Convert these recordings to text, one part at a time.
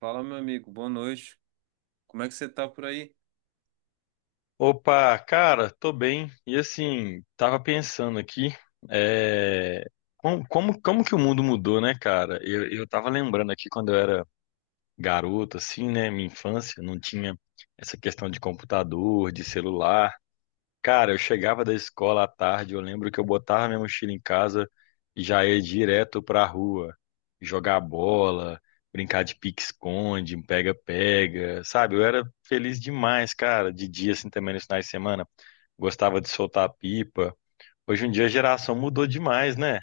Fala, meu amigo, boa noite. Como é que você tá por aí? Opa, cara, tô bem. E assim, tava pensando aqui, é, como que o mundo mudou, né, cara? Eu tava lembrando aqui quando eu era garoto, assim, né, minha infância, não tinha essa questão de computador, de celular. Cara, eu chegava da escola à tarde, eu lembro que eu botava minha mochila em casa e já ia direto pra rua, jogar bola, brincar de pique-esconde, pega-pega, sabe? Eu era feliz demais, cara, de dia, assim, também nos finais de semana gostava de soltar pipa. Hoje em dia a geração mudou demais, né?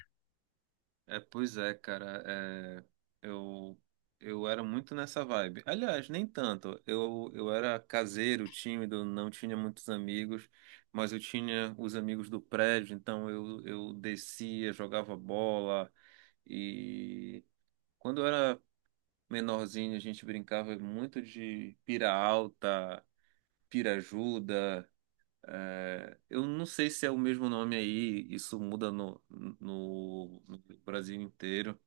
Pois é, cara. eu, eu era muito nessa vibe. Aliás, nem tanto. Eu era caseiro, tímido, não tinha muitos amigos, mas eu tinha os amigos do prédio, então eu descia, jogava bola. E quando eu era menorzinho, a gente brincava muito de pira alta, pira ajuda. É, eu não sei se é o mesmo nome aí, isso muda no Brasil inteiro,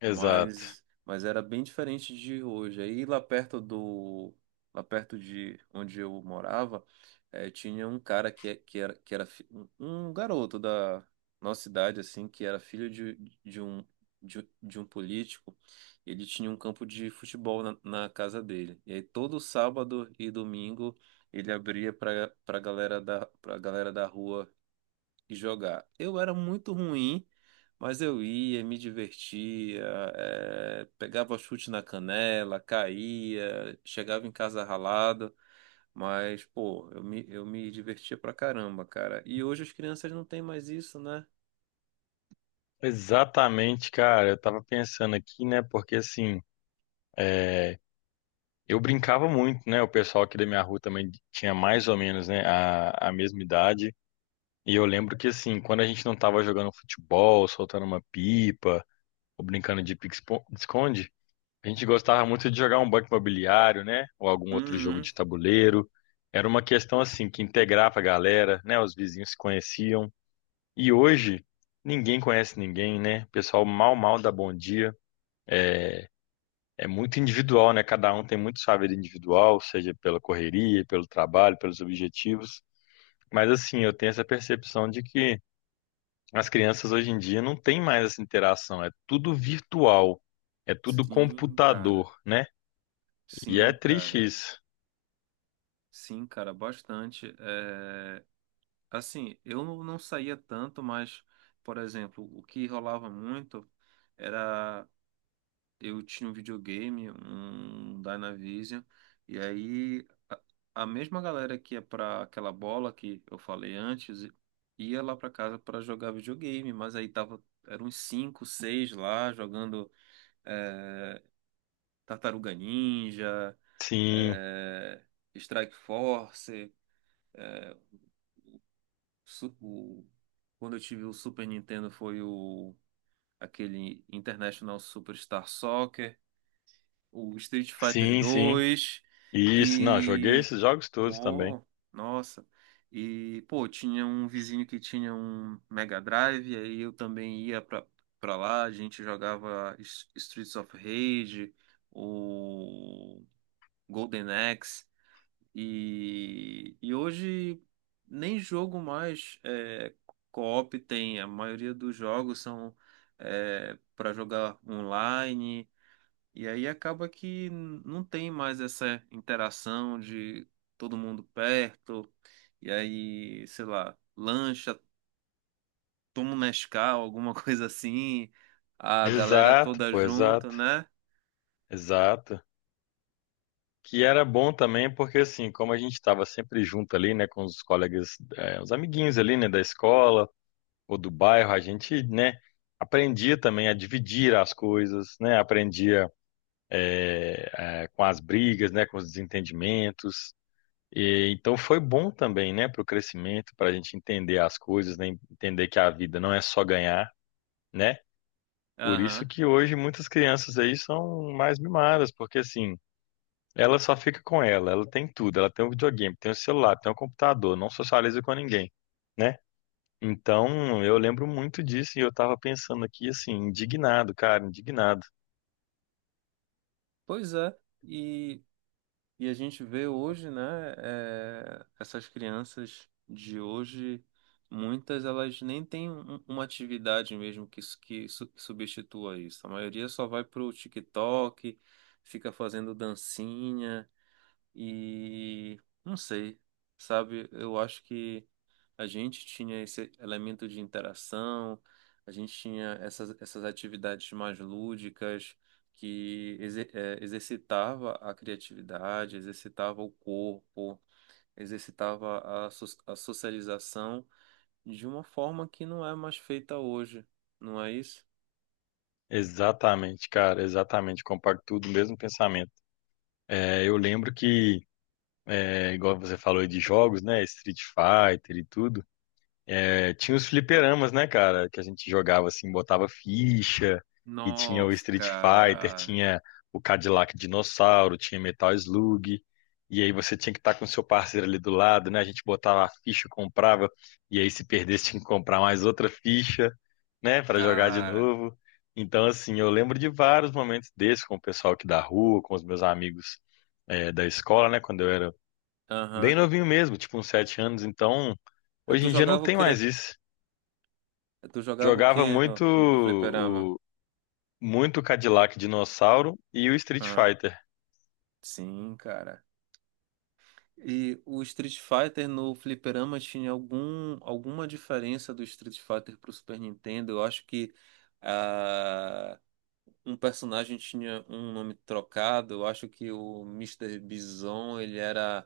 Exato. mas era bem diferente de hoje. Aí lá perto do Lá perto de onde eu morava, tinha um cara que é- que era fi- um garoto da nossa cidade assim, que era filho de, de um de um político. Ele tinha um campo de futebol na, na casa dele. E aí todo sábado e domingo ele abria para galera da rua e jogar. Eu era muito ruim, mas eu ia, me divertia, pegava chute na canela, caía, chegava em casa ralado, mas, pô, eu me divertia pra caramba, cara. E hoje as crianças não têm mais isso, né? Exatamente, cara. Eu tava pensando aqui, né? Porque assim, eu brincava muito, né? O pessoal aqui da minha rua também tinha mais ou menos, né, a mesma idade. E eu lembro que assim, quando a gente não tava jogando futebol, soltando uma pipa, ou brincando de pique-esconde, a gente gostava muito de jogar um banco imobiliário, né? Ou algum outro jogo Uhum. de tabuleiro. Era uma questão assim que integrava a galera, né? Os vizinhos se conheciam. E hoje, ninguém conhece ninguém, né? O pessoal mal, mal dá bom dia. É muito individual, né? Cada um tem muito sua vida individual, seja pela correria, pelo trabalho, pelos objetivos. Mas assim, eu tenho essa percepção de que as crianças hoje em dia não têm mais essa interação. É tudo virtual, é tudo Sim, cara. computador, né? E é Sim, triste cara. isso. Sim, cara, bastante. Assim, eu não saía tanto, mas, por exemplo, o que rolava muito. Era eu tinha um videogame, um Dynavision, e aí a mesma galera que ia pra aquela bola que eu falei antes ia lá pra casa pra jogar videogame, mas aí tava, eram uns 5, 6 lá jogando, é, Tartaruga Ninja, Sim, é, Strike Force, su- o- quando eu tive o Super Nintendo foi o aquele International Superstar Soccer, o Street Fighter sim, sim. 2 Isso, não, joguei e esses jogos todos também. pô, nossa. E pô, tinha um vizinho que tinha um Mega Drive, aí eu também ia pra, pra lá, a gente jogava Streets of Rage, o Golden Axe, e hoje nem jogo mais, co-op tem, a maioria dos jogos são, para jogar online. E aí acaba que não tem mais essa interação de todo mundo perto, e aí, sei lá, lancha, toma um Nescau, alguma coisa assim, a galera Exato, toda pô, junto, exato, né? exato. Que era bom também, porque assim, como a gente estava sempre junto ali, né, com os colegas, os amiguinhos ali, né, da escola ou do bairro, a gente, né, aprendia também a dividir as coisas, né, aprendia com as brigas, né, com os desentendimentos. E, então foi bom também, né, para o crescimento, para a gente entender as coisas, né, entender que a vida não é só ganhar, né? Por isso Aham. que hoje muitas crianças aí são mais mimadas, porque assim ela só fica com ela, ela tem tudo, ela tem o videogame, tem o celular, tem o computador, não socializa com ninguém, né? Então, eu lembro muito disso e eu tava pensando aqui assim, indignado, cara, indignado. Pois é. E a gente vê hoje, né, é, essas crianças de hoje, muitas elas nem têm uma atividade mesmo que substitua isso. A maioria só vai pro TikTok, fica fazendo dancinha e não sei, sabe? Eu acho que a gente tinha esse elemento de interação, a gente tinha essas atividades mais lúdicas que exercitava a criatividade, exercitava o corpo, exercitava a socialização de uma forma que não é mais feita hoje, não é isso? Exatamente, cara, exatamente, comparto tudo, o mesmo pensamento. É, eu lembro que, é, igual você falou aí de jogos, né, Street Fighter e tudo. É, tinha os fliperamas, né, cara? Que a gente jogava assim, botava ficha, e tinha o Nossa, Street Fighter, cara. tinha o Cadillac Dinossauro, tinha Metal Slug, e aí você tinha que estar com o seu parceiro ali do lado, né? A gente botava a ficha, comprava, e aí se perdesse tinha que comprar mais outra ficha, né, para jogar de Cara. novo. Então, assim, eu lembro de vários momentos desses com o pessoal aqui da rua, com os meus amigos, é, da escola, né, quando eu era bem Aham. novinho mesmo, tipo uns sete anos, então. Eh, Hoje Tu em dia não jogava o tem mais quê? isso. Tu jogava o Jogava quê muito no fliperama? o muito Cadillac Dinossauro e o Street Aham. Fighter. Sim, cara. E o Street Fighter no fliperama tinha alguma diferença do Street Fighter pro Super Nintendo? Eu acho que ah, um personagem tinha um nome trocado. Eu acho que o Mister Bison, ele era,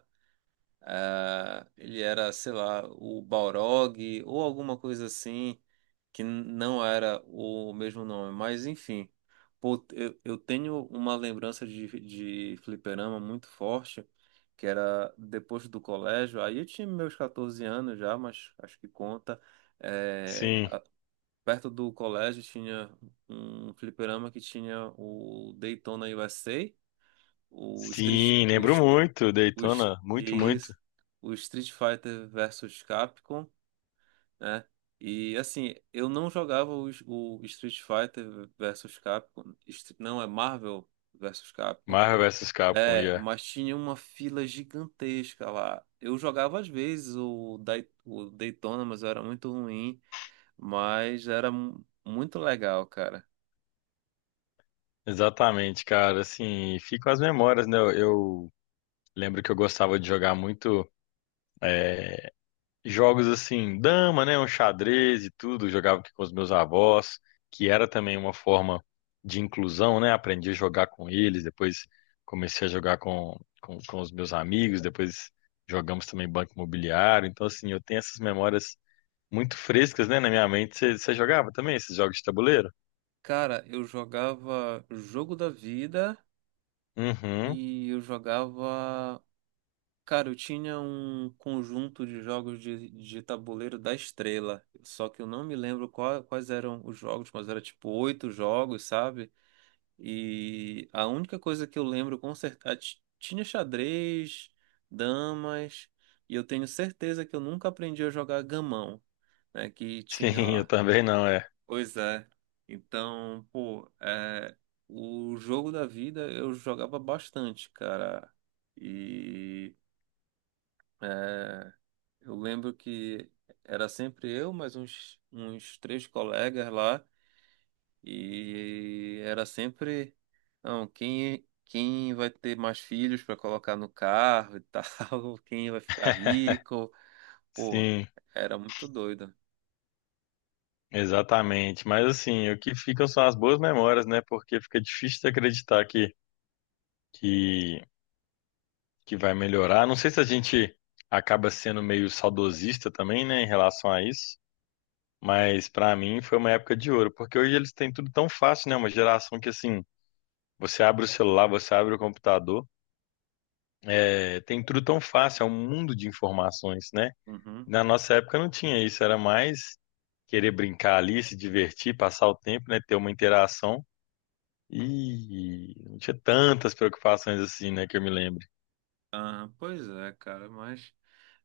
ah, ele era, sei lá, o Balrog ou alguma coisa assim que não era o mesmo nome, mas enfim. Pô, eu tenho uma lembrança de fliperama muito forte, que era depois do colégio, aí eu tinha meus 14 anos já, mas acho que conta. É, Sim. a- Perto do colégio tinha um fliperama que tinha o Daytona USA, o Street, Sim, lembro muito, os, Daytona, muito, muito. isso, o Street Fighter versus Capcom, né? E assim, eu não jogava o Street Fighter versus Capcom, não é Marvel versus Capcom, Marvel vs Capcom, é, yeah. mas tinha uma fila gigantesca lá. Eu jogava às vezes o Daytona, mas eu era muito ruim, mas era muito legal, cara. Exatamente, cara, assim, ficam as memórias, né? Eu lembro que eu gostava de jogar muito jogos assim, dama, né, um xadrez e tudo, eu jogava aqui com os meus avós, que era também uma forma de inclusão, né? Aprendi a jogar com eles, depois comecei a jogar com, com os meus amigos, depois jogamos também banco imobiliário. Então, assim, eu tenho essas memórias muito frescas, né, na minha mente. Você jogava também esses jogos de tabuleiro? Cara, eu jogava Jogo da Vida Uhum. e eu jogava. Cara, eu tinha um conjunto de jogos de tabuleiro da Estrela, só que eu não me lembro quais eram os jogos, mas era tipo oito jogos, sabe? E a única coisa que eu lembro com certeza, tinha xadrez, damas, e eu tenho certeza que eu nunca aprendi a jogar gamão, né? Que tinha Sim, eu lá. também não, é. Pois é. Então, pô, é, o jogo da vida eu jogava bastante, cara. E. É, eu lembro que era sempre eu, mais uns, uns três colegas lá, e era sempre, não, quem, quem vai ter mais filhos para colocar no carro e tal, quem vai ficar rico, pô, Sim, era muito doido. exatamente. Mas assim, o que ficam são as boas memórias, né? Porque fica difícil de acreditar que, que que vai melhorar. Não sei se a gente acaba sendo meio saudosista também, né, em relação a isso, mas pra mim foi uma época de ouro, porque hoje eles têm tudo tão fácil, né? Uma geração que assim, você abre o celular, você abre o computador, é, tem tudo tão fácil, é um mundo de informações, né? Uhum. Na nossa época não tinha isso, era mais querer brincar ali, se divertir, passar o tempo, né, ter uma interação. E não tinha tantas preocupações assim, né, que eu me lembre. Ah, pois é, cara, mas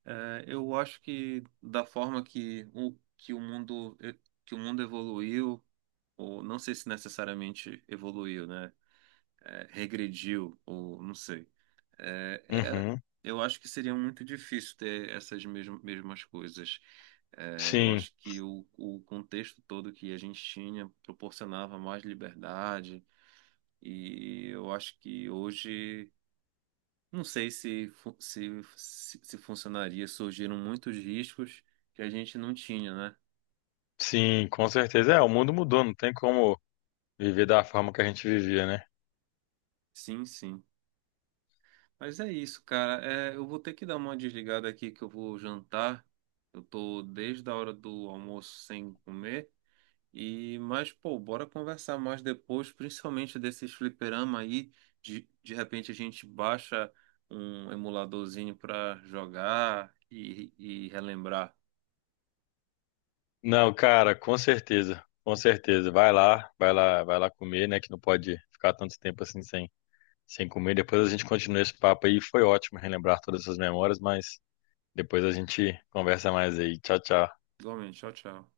é, eu acho que da forma que que o mundo, que o mundo evoluiu, ou não sei se necessariamente evoluiu, né? É, regrediu, ou não sei. É, era, Uhum, eu acho que seria muito difícil ter essas mesmas coisas. É, eu sim. acho que o contexto todo que a gente tinha proporcionava mais liberdade, e eu acho que hoje, não sei se se funcionaria, surgiram muitos riscos que a gente não tinha, né? Sim, com certeza. É, o mundo mudou, não tem como viver da forma que a gente vivia, né? Sim, sim. Mas é isso, cara. É, eu vou ter que dar uma desligada aqui que eu vou jantar. Eu tô desde a hora do almoço sem comer. E, mas, pô, bora conversar mais depois, principalmente desses fliperama aí. De repente a gente baixa um emuladorzinho pra jogar e relembrar. Não, cara, com certeza, com certeza. Vai lá, vai lá, vai lá comer, né? Que não pode ficar tanto tempo assim sem, sem comer. Depois a gente continua esse papo aí. Foi ótimo relembrar todas essas memórias, mas depois a gente conversa mais aí. Tchau, tchau. Igualmente, tchau, tchau.